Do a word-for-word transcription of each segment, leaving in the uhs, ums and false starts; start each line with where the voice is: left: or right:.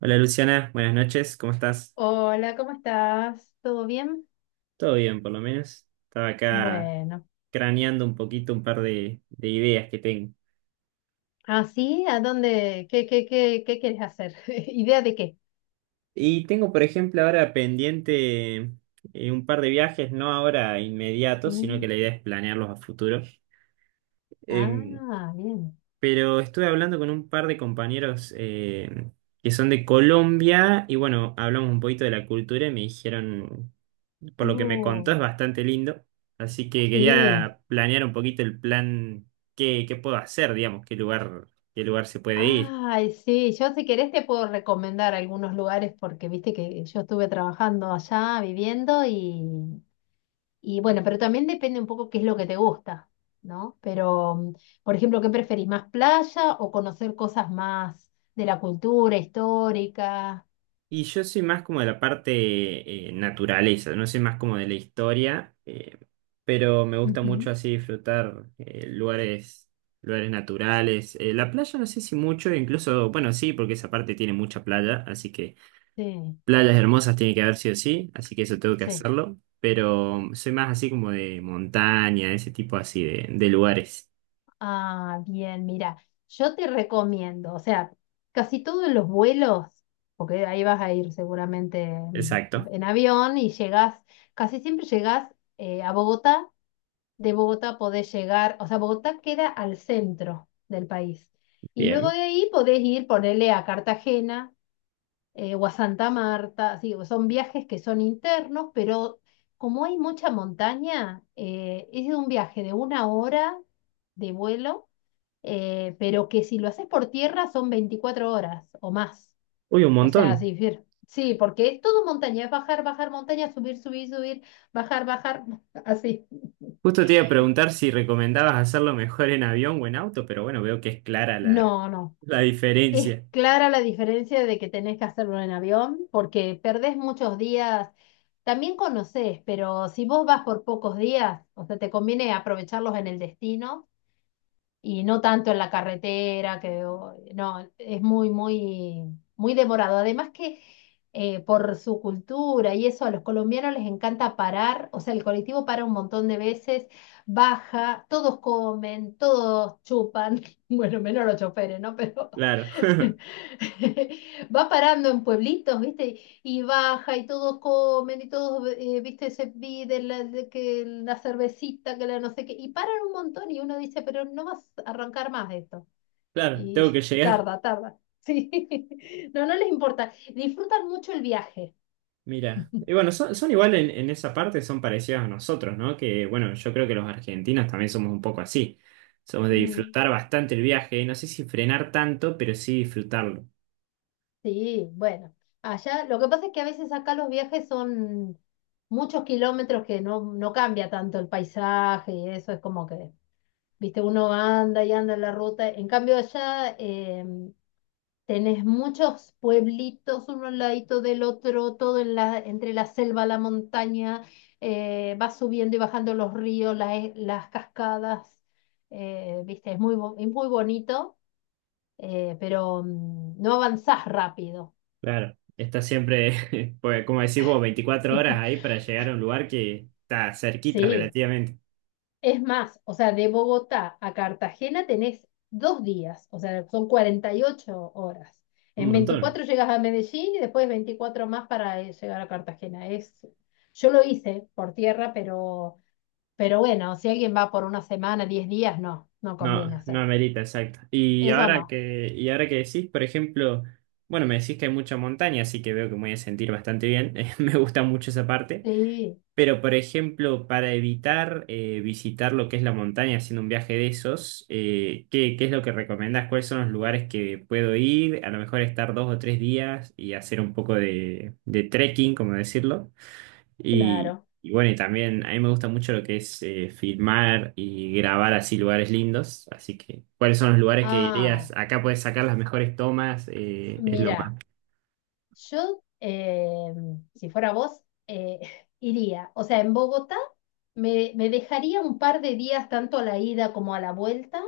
right: Hola Luciana, buenas noches, ¿cómo estás?
left: Hola, ¿cómo estás? ¿Todo bien?
right: Todo bien, por lo menos. Estaba acá
left: Bueno,
right: craneando un poquito un par de, de ideas que tengo.
left: ¿así? ¿A dónde? ¿Qué, qué, qué, qué quieres hacer? ¿Idea de qué?
right: Y tengo, por ejemplo, ahora pendiente eh, un par de viajes, no ahora inmediatos, sino que
left: Mm.
right: la idea es planearlos a futuro. Em,
left: Ah, bien.
right: pero estuve hablando con un par de compañeros em, que son de Colombia y bueno, hablamos un poquito de la cultura y me dijeron por lo que me
left: Uh,
right: contó, es bastante lindo. Así que
left: sí.
right: quería planear un poquito el plan, qué, qué puedo hacer, digamos, qué lugar, qué lugar se puede ir.
left: Ay, sí. Yo si querés te puedo recomendar algunos lugares porque viste que yo estuve trabajando allá, viviendo y, y bueno, pero también depende un poco qué es lo que te gusta, ¿no? Pero, mm, por ejemplo, ¿qué preferís? ¿Más playa o conocer cosas más de la cultura histórica?
right: Y yo soy más como de la parte eh, naturaleza, no soy más como de la historia, eh, pero me gusta mucho
left: Ujú.
right: así disfrutar eh, lugares, lugares naturales. Eh, la playa no sé si mucho, incluso, bueno, sí, porque esa parte tiene mucha playa, así que
left: Sí,
right: playas hermosas tiene que haber sí o sí, así que eso tengo que
left: sí.
right: hacerlo. Pero soy más así como de montaña, ese tipo así de, de lugares.
left: Ah, bien, mira, yo te recomiendo, o sea, casi todos los vuelos, porque ahí vas a ir seguramente en,
right: Exacto.
left: en avión y llegás, casi siempre llegás eh, a Bogotá, de Bogotá podés llegar, o sea, Bogotá queda al centro del país. Y luego
right: Bien.
left: de ahí podés ir, ponerle a Cartagena eh, o a Santa Marta, sí, son viajes que son internos, pero como hay mucha montaña, eh, es un viaje de una hora de vuelo, eh, pero que si lo haces por tierra son veinticuatro horas o más.
right: Uy, un
left: O sea,
right: montón.
left: sí, fir- sí, porque es todo montaña, es bajar, bajar montaña, subir, subir, subir, bajar, bajar, así.
right: Justo te iba a preguntar si recomendabas hacerlo mejor en avión o en auto, pero bueno, veo que es clara la,
left: No, no.
right: la
left: Es
right: diferencia.
left: clara la diferencia de que tenés que hacerlo en avión, porque perdés muchos días. También conocés, pero si vos vas por pocos días, o sea, te conviene aprovecharlos en el destino y no tanto en la carretera, que o- no, es muy, muy, muy demorado. Además que eh, por su cultura y eso, a los colombianos les encanta parar, o sea, el colectivo para un montón de veces, baja, todos comen, todos chupan, bueno, menos los choferes, ¿no? Pero
right: Claro,
left: va parando en pueblitos, ¿viste? Y baja y todos comen y todos, eh, viste, se piden la, de que la cervecita, que la no sé qué, y paran un montón y uno dice, pero no vas a arrancar más esto.
right: claro,
left: Y
right: tengo que llegar.
left: tarda, tarda. Sí, no, no les importa. Disfrutan mucho el viaje.
right: Mira, y bueno, son, son igual en, en esa parte, son parecidos a nosotros, ¿no? Que bueno, yo creo que los argentinos también somos un poco así. Somos de
left: Mm.
right: disfrutar bastante el viaje, no sé si frenar tanto, pero sí disfrutarlo.
left: Sí, bueno, allá lo que pasa es que a veces acá los viajes son muchos kilómetros que no, no cambia tanto el paisaje y eso es como que, viste, uno anda y anda en la ruta. En cambio allá... em, Tenés muchos pueblitos uno al ladito del otro, todo en la, entre la selva, la montaña, eh, vas subiendo y bajando los ríos, la e- las cascadas, eh, viste, es muy, bo- es muy bonito, eh, pero mm, no avanzás rápido.
right: Claro, está siempre, pues, como decís vos, veinticuatro horas ahí para llegar a un lugar que está cerquita
left: Sí,
right: relativamente.
left: es más, o sea, de Bogotá a Cartagena tenés dos días, o sea, son cuarenta y ocho horas.
right: Un
left: En
right: montón.
left: veinticuatro llegas a Medellín y después veinticuatro más para eh, llegar a Cartagena. Es, yo lo hice por tierra, pero, pero bueno, si alguien va por una semana, diez días, no, no
right: No,
left: conviene
right: no
left: hacerlo.
right: amerita, exacto. Y
left: Eso
right: ahora
left: no.
right: que, y ahora que decís, por ejemplo, bueno, me decís que hay mucha montaña, así que veo que me voy a sentir bastante bien. Me gusta mucho esa parte.
left: Sí,
right: Pero, por ejemplo, para evitar eh, visitar lo que es la montaña haciendo un viaje de esos, eh, ¿qué, qué es lo que recomendás? ¿Cuáles son los lugares que puedo ir? A lo mejor estar dos o tres días y hacer un poco de, de trekking, como decirlo. Y,
left: claro.
right: y bueno, y también a mí me gusta mucho lo que es eh, filmar y grabar así lugares lindos. Así que, ¿cuáles son los lugares que
left: Ah,
right: dirías? Acá puedes sacar las mejores tomas, eh, es lo más.
left: mira. Yo, eh, si fuera vos, eh, iría. O sea, en Bogotá me, me dejaría un par de días tanto a la ida como a la vuelta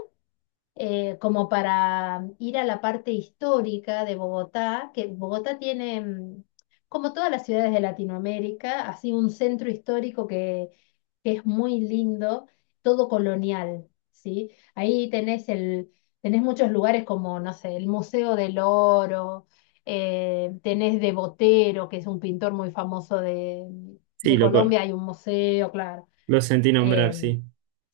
left: eh, como para mm, ir a la parte histórica de Bogotá, que Bogotá tiene, mm, como todas las ciudades de Latinoamérica, así un centro histórico que, que es muy lindo, todo colonial, ¿sí? Ahí tenés el, tenés muchos lugares como, no sé, el Museo del Oro, eh, tenés de Botero, que es un pintor muy famoso de,
right: Sí,
left: de
right: lo, co-
left: Colombia, hay un museo, claro.
right: lo sentí nombrar,
left: em,
right: sí.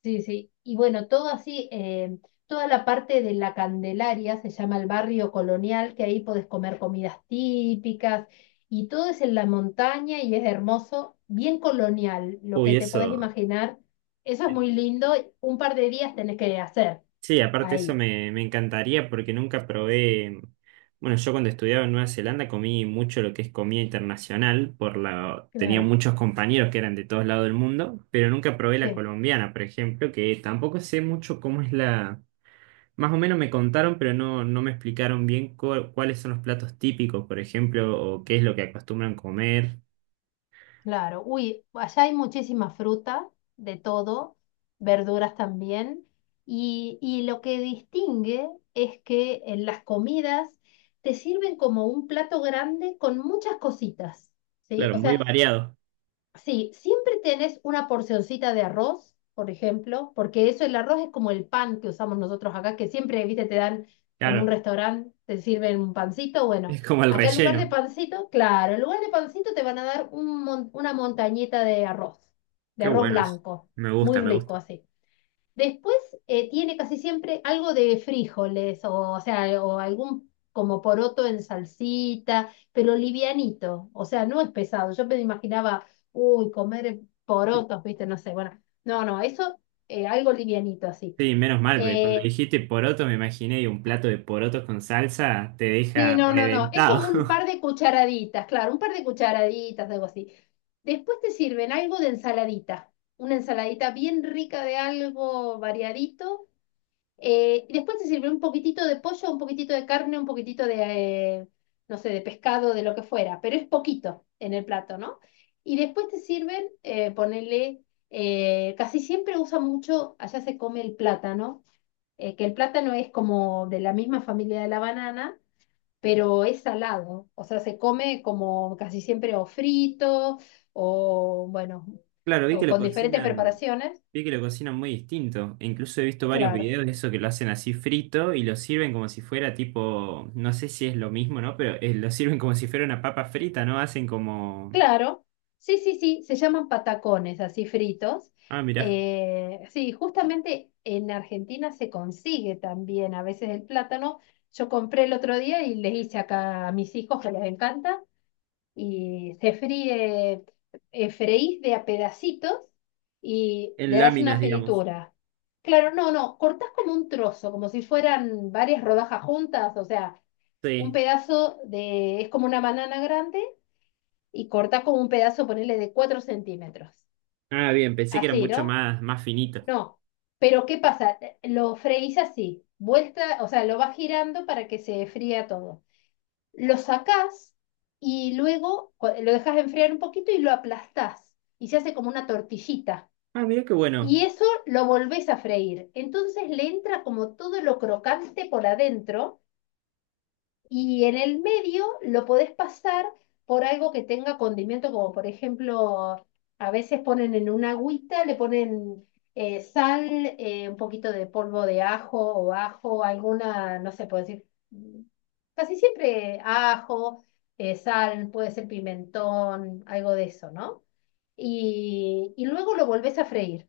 left: Sí, sí. Y bueno, todo así, eh, toda la parte de la Candelaria se llama el barrio colonial, que ahí podés comer comidas típicas y todo es en la montaña y es hermoso, bien colonial, lo que
right: Uy,
left: te podés
right: eso.
left: imaginar. Eso es muy lindo. Un par de días tenés que hacer
right: Sí, aparte eso
left: ahí.
right: me, me encantaría porque nunca probé, bueno, yo cuando estudiaba en Nueva Zelanda comí mucho lo que es comida internacional, por la, tenía
left: Claro,
right: muchos compañeros que eran de todos lados del mundo, pero nunca probé la
left: sí.
right: colombiana, por ejemplo, que tampoco sé mucho cómo es la, más o menos me contaron, pero no, no me explicaron bien cu- cuáles son los platos típicos, por ejemplo, o qué es lo que acostumbran comer.
left: Claro, uy, allá hay muchísima fruta, de todo, verduras también, y, y lo que distingue es que en las comidas te sirven como un plato grande con muchas cositas, ¿sí?
right: Claro,
left: O
right: muy
left: sea,
right: variado,
left: sí, siempre tenés una porcioncita de arroz, por ejemplo, porque eso, el arroz es como el pan que usamos nosotros acá, que siempre, viste, te dan en un
right: claro,
left: restaurante, te sirven un pancito. Bueno,
right: es como el
left: acá en lugar de
right: relleno.
left: pancito, claro, en lugar de pancito te van a dar un mon- una montañita de arroz, de
right: Qué
left: arroz
right: bueno, es-
left: blanco,
right: me
left: muy
right: gusta, me gusta.
left: rico así. Después eh, tiene casi siempre algo de frijoles o, o sea, o algún como poroto en salsita, pero livianito, o sea, no es pesado. Yo me imaginaba, uy, comer porotos, viste, no sé, bueno, no, no, eso eh, algo livianito así.
right: Sí, menos mal, porque cuando
left: Eh,
right: dijiste poroto me imaginé y un plato de porotos con salsa te
left: sí,
right: deja
left: no, no, no, es como un
right: reventado.
left: par de cucharaditas, claro, un par de cucharaditas, algo así. Después te sirven algo de ensaladita, una ensaladita bien rica de algo variadito. Eh, y después se sirvió un poquitito de pollo, un poquitito de carne, un poquitito de, eh, no sé, de pescado, de lo que fuera, pero es poquito en el plato, ¿no? Y después te sirven, eh, ponele, eh, casi siempre usan mucho, allá se come el plátano, eh, que el plátano es como de la misma familia de la banana, pero es salado, o sea, se come como casi siempre o frito, o bueno,
right: Claro, vi
left: o
right: que lo
left: con diferentes
right: cocinan,
left: preparaciones.
right: vi que lo cocinan muy distinto. E incluso he visto varios
left: Claro.
right: videos de eso que lo hacen así frito y lo sirven como si fuera tipo, no sé si es lo mismo, ¿no? Pero eh, lo sirven como si fuera una papa frita, ¿no? Hacen como,
left: Claro, sí, sí, sí, se llaman patacones, así fritos.
right: ah, mirá,
left: Eh, sí, justamente en Argentina se consigue también a veces el plátano. Yo compré el otro día y les hice acá a mis hijos que les encanta y se fríe, eh, freís de a pedacitos y
right: en
left: le das una
right: láminas, digamos.
left: fritura. Claro, no, no, cortás como un trozo, como si fueran varias rodajas juntas, o sea, un
right: Sí.
left: pedazo de, es como una banana grande y cortás como un pedazo, ponerle de cuatro centímetros.
right: Ah, bien, pensé que era
left: Así,
right: mucho
left: ¿no?
right: más, más finito.
left: No. Pero ¿qué pasa? Lo freís así, vuelta, o sea, lo vas girando para que se fría todo. Lo sacás y luego cu- lo dejas enfriar un poquito y lo aplastás y se hace como una tortillita.
right: Ah, mirá qué bueno.
left: Y eso lo volvés a freír. Entonces le entra como todo lo crocante por adentro y en el medio lo podés pasar por algo que tenga condimento, como por ejemplo, a veces ponen en una agüita, le ponen eh, sal, eh, un poquito de polvo de ajo o ajo, alguna, no sé, puedo decir, mm, casi siempre ajo, eh, sal, puede ser pimentón, algo de eso, ¿no? Y, y luego lo volvés a freír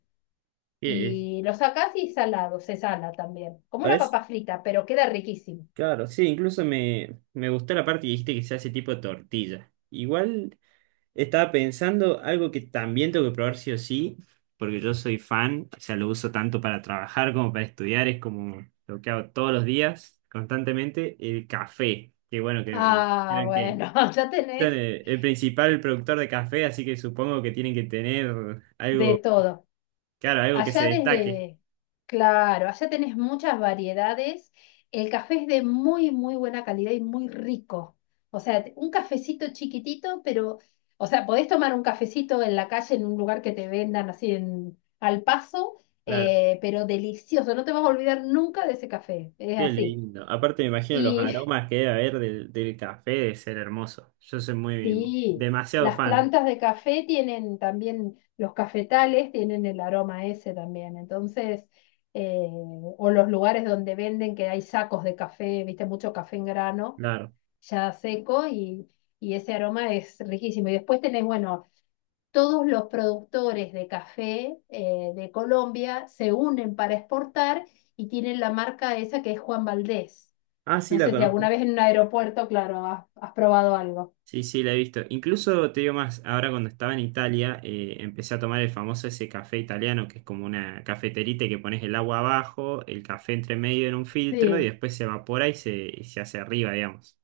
right: Eh, eh,
left: y lo sacás y salado, se sala también, como una
right: parece
left: papa frita, pero queda riquísimo.
right: claro, sí, incluso me, me gustó la parte que dijiste que se hace tipo tortilla. Igual estaba pensando algo que también tengo que probar sí o sí, porque yo soy fan, o sea, lo uso tanto para trabajar como para estudiar, es como lo que hago todos los días, constantemente, el café. Que bueno, que me
left: Ah,
right: dijeron que
left: bueno, ya
right: son
left: tenés
right: el, el principal productor de café, así que supongo que tienen que tener
left: de
right: algo,
left: todo.
right: claro, algo que se
left: Allá
right: destaque.
left: desde, claro, allá tenés muchas variedades. El café es de muy, muy buena calidad y muy rico. O sea, un cafecito chiquitito, pero, o sea, podés tomar un cafecito en la calle, en un lugar que te vendan así en, al paso, eh, pero delicioso. No te vas a olvidar nunca de ese café. Es
right: Qué
left: así.
right: lindo. Aparte me imagino los
left: Y
right: aromas que debe haber del, del café de ser hermoso. Yo soy muy
left: sí,
right: demasiado
left: las
right: fan,
left: plantas de café tienen también, los cafetales tienen el aroma ese también, entonces, eh, o los lugares donde venden que hay sacos de café, viste, mucho café en grano,
right: claro.
left: ya seco, y, y ese aroma es riquísimo. Y después tenés, bueno, todos los productores de café eh, de Colombia se unen para exportar y tienen la marca esa que es Juan Valdés.
right: Ah, sí,
left: No
right: la
left: sé si
right: conozco.
left: alguna vez en un aeropuerto, claro, has has probado algo.
right: Sí, sí, la he visto. Incluso te digo más, ahora cuando estaba en Italia, eh, empecé a tomar el famoso ese café italiano, que es como una cafeterita que pones el agua abajo, el café entre medio en un filtro y
left: Sí.
right: después se evapora y se, y se hace arriba, digamos.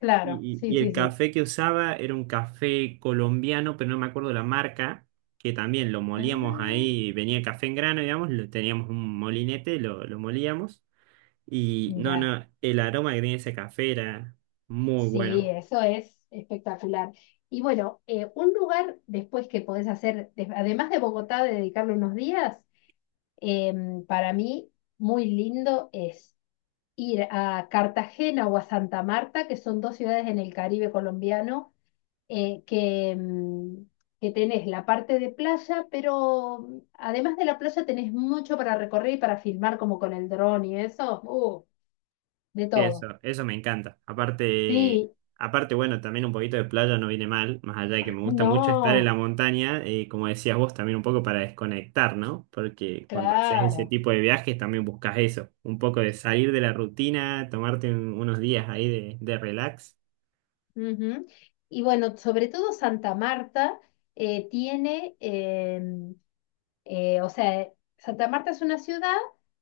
left: Claro,
right: Y, y-
left: sí,
right: y el
left: sí, sí.
right: café que usaba era un café colombiano, pero no me acuerdo la marca, que también lo molíamos
left: Ah,
right: ahí, venía el café en grano, digamos, lo, teníamos un molinete, lo, lo molíamos. Y no, no,
left: mira,
right: el aroma que tenía ese café era muy
left: sí,
right: bueno.
left: eso es espectacular. Y bueno, eh, un lugar después que podés hacer, de- además de Bogotá, de dedicarle unos días, em, para mí muy lindo es ir a Cartagena o a Santa Marta, que son dos ciudades en el Caribe colombiano, eh, que, em, que tenés la parte de playa, pero mm, además de la playa tenés mucho para recorrer y para filmar como con el dron y eso, uh, de todo.
right: Eso, eso me encanta. Aparte,
left: Sí,
right: aparte, bueno, también un poquito de playa no viene mal, más allá de que me gusta mucho estar en la
left: no,
right: montaña, eh, como decías vos, también un poco para desconectar, ¿no? Porque cuando haces ese
left: claro.
right: tipo de viajes también buscas eso, un poco de salir de la rutina, tomarte un- unos días ahí de, de relax.
left: Ujú. Y bueno, sobre todo Santa Marta eh, tiene, em, eh, o sea, Santa Marta es una ciudad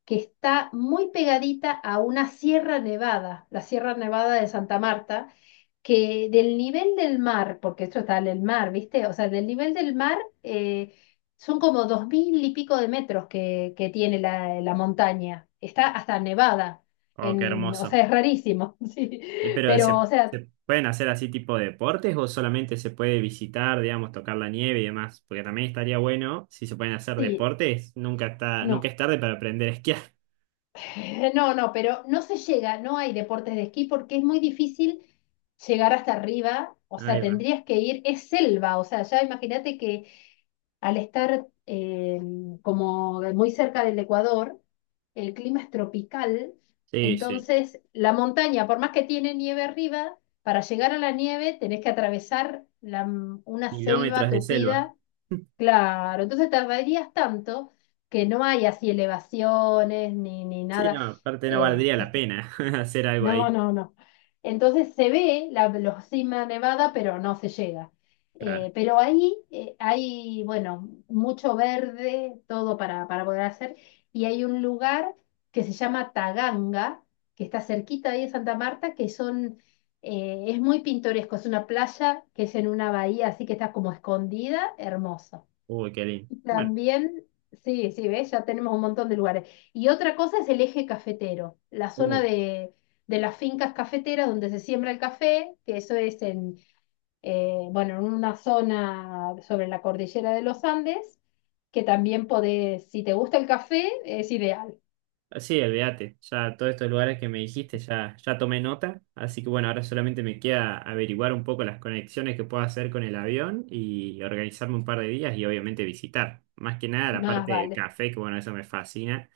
left: que está muy pegadita a una sierra nevada, la Sierra Nevada de Santa Marta, que del nivel del mar, porque esto está en el mar, ¿viste? O sea, del nivel del mar eh, son como dos mil y pico de metros que, que tiene la, la montaña. Está hasta nevada.
right: Oh, qué
left: En, o
right: hermoso.
left: sea, es rarísimo, sí.
right: Eh, pero
left: Pero,
right: ¿se,
left: o sea,
right: se pueden hacer así tipo de deportes o solamente se puede visitar, digamos, tocar la nieve y demás? Porque también estaría bueno, si se pueden hacer
left: sí,
right: deportes, nunca está, nunca
left: no.
right: es tarde para aprender a esquiar.
left: No, no, pero no se llega, no hay deportes de esquí porque es muy difícil llegar hasta arriba. O sea,
right: Ahí va.
left: tendrías que ir, es selva, o sea, ya imagínate que al estar eh, como muy cerca del Ecuador, el clima es tropical,
right: Sí, sí.
left: entonces la montaña, por más que tiene nieve arriba, para llegar a la nieve tenés que atravesar la- una selva
right: Kilómetros de selva.
left: tupida. Claro, entonces tardarías tanto que no hay así elevaciones ni, ni
right: Sí,
left: nada.
right: no, aparte no
left: Eh,
right: valdría la
left: este,
right: pena hacer algo
left: no,
right: ahí.
left: no, no. Entonces se ve la, la cima nevada, pero no se llega.
right: Claro.
left: Eh, pero ahí eh, hay, bueno, mucho verde, todo para, para poder hacer. Y hay un lugar que se llama Taganga, que está cerquita ahí de Santa Marta, que son, eh, es muy pintoresco. Es una playa que es en una bahía, así que está como escondida, hermoso.
right: Uy, qué lindo. Bueno,
left: También, sí, sí, ¿ves? Ya tenemos un montón de lugares. Y otra cosa es el eje cafetero, la zona
right: uy.
left: de, de las fincas cafeteras donde se siembra el café, que eso es en, eh, bueno, en una zona sobre la cordillera de los Andes, que también podés, si te gusta el café, es ideal,
right: Sí, olvídate. Ya todos estos lugares que me dijiste ya, ya tomé nota. Así que bueno, ahora solamente me queda averiguar un poco las conexiones que puedo hacer con el avión y organizarme un par de días y obviamente visitar. Más que nada la
left: más
right: parte del
left: vale.
right: café, que bueno, eso me fascina.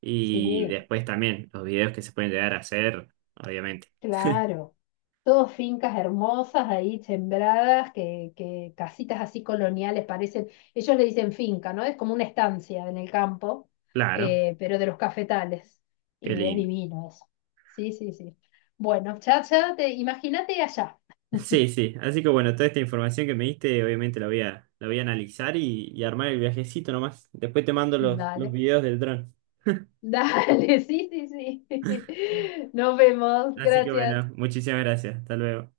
right: Y
left: Sí.
right: después también los videos que se pueden llegar a hacer, obviamente.
left: Claro, todos fincas hermosas ahí sembradas, que, que casitas así coloniales parecen, ellos le dicen finca, ¿no? Es como una estancia en el campo,
right: Claro,
left: eh, pero de los cafetales.
right: qué
left: Y es
right: lindo.
left: divino eso. Sí, sí, sí. Bueno, chacha, te, imagínate allá.
right: Sí, sí. Así que bueno, toda esta información que me diste, obviamente la voy a, la voy a analizar y, y armar el viajecito nomás. Después te mando los, los
left: Dale,
right: videos del dron.
left: dale, sí, sí, sí. Nos vemos,
right: Así que bueno,
left: gracias.
right: muchísimas gracias. Hasta luego.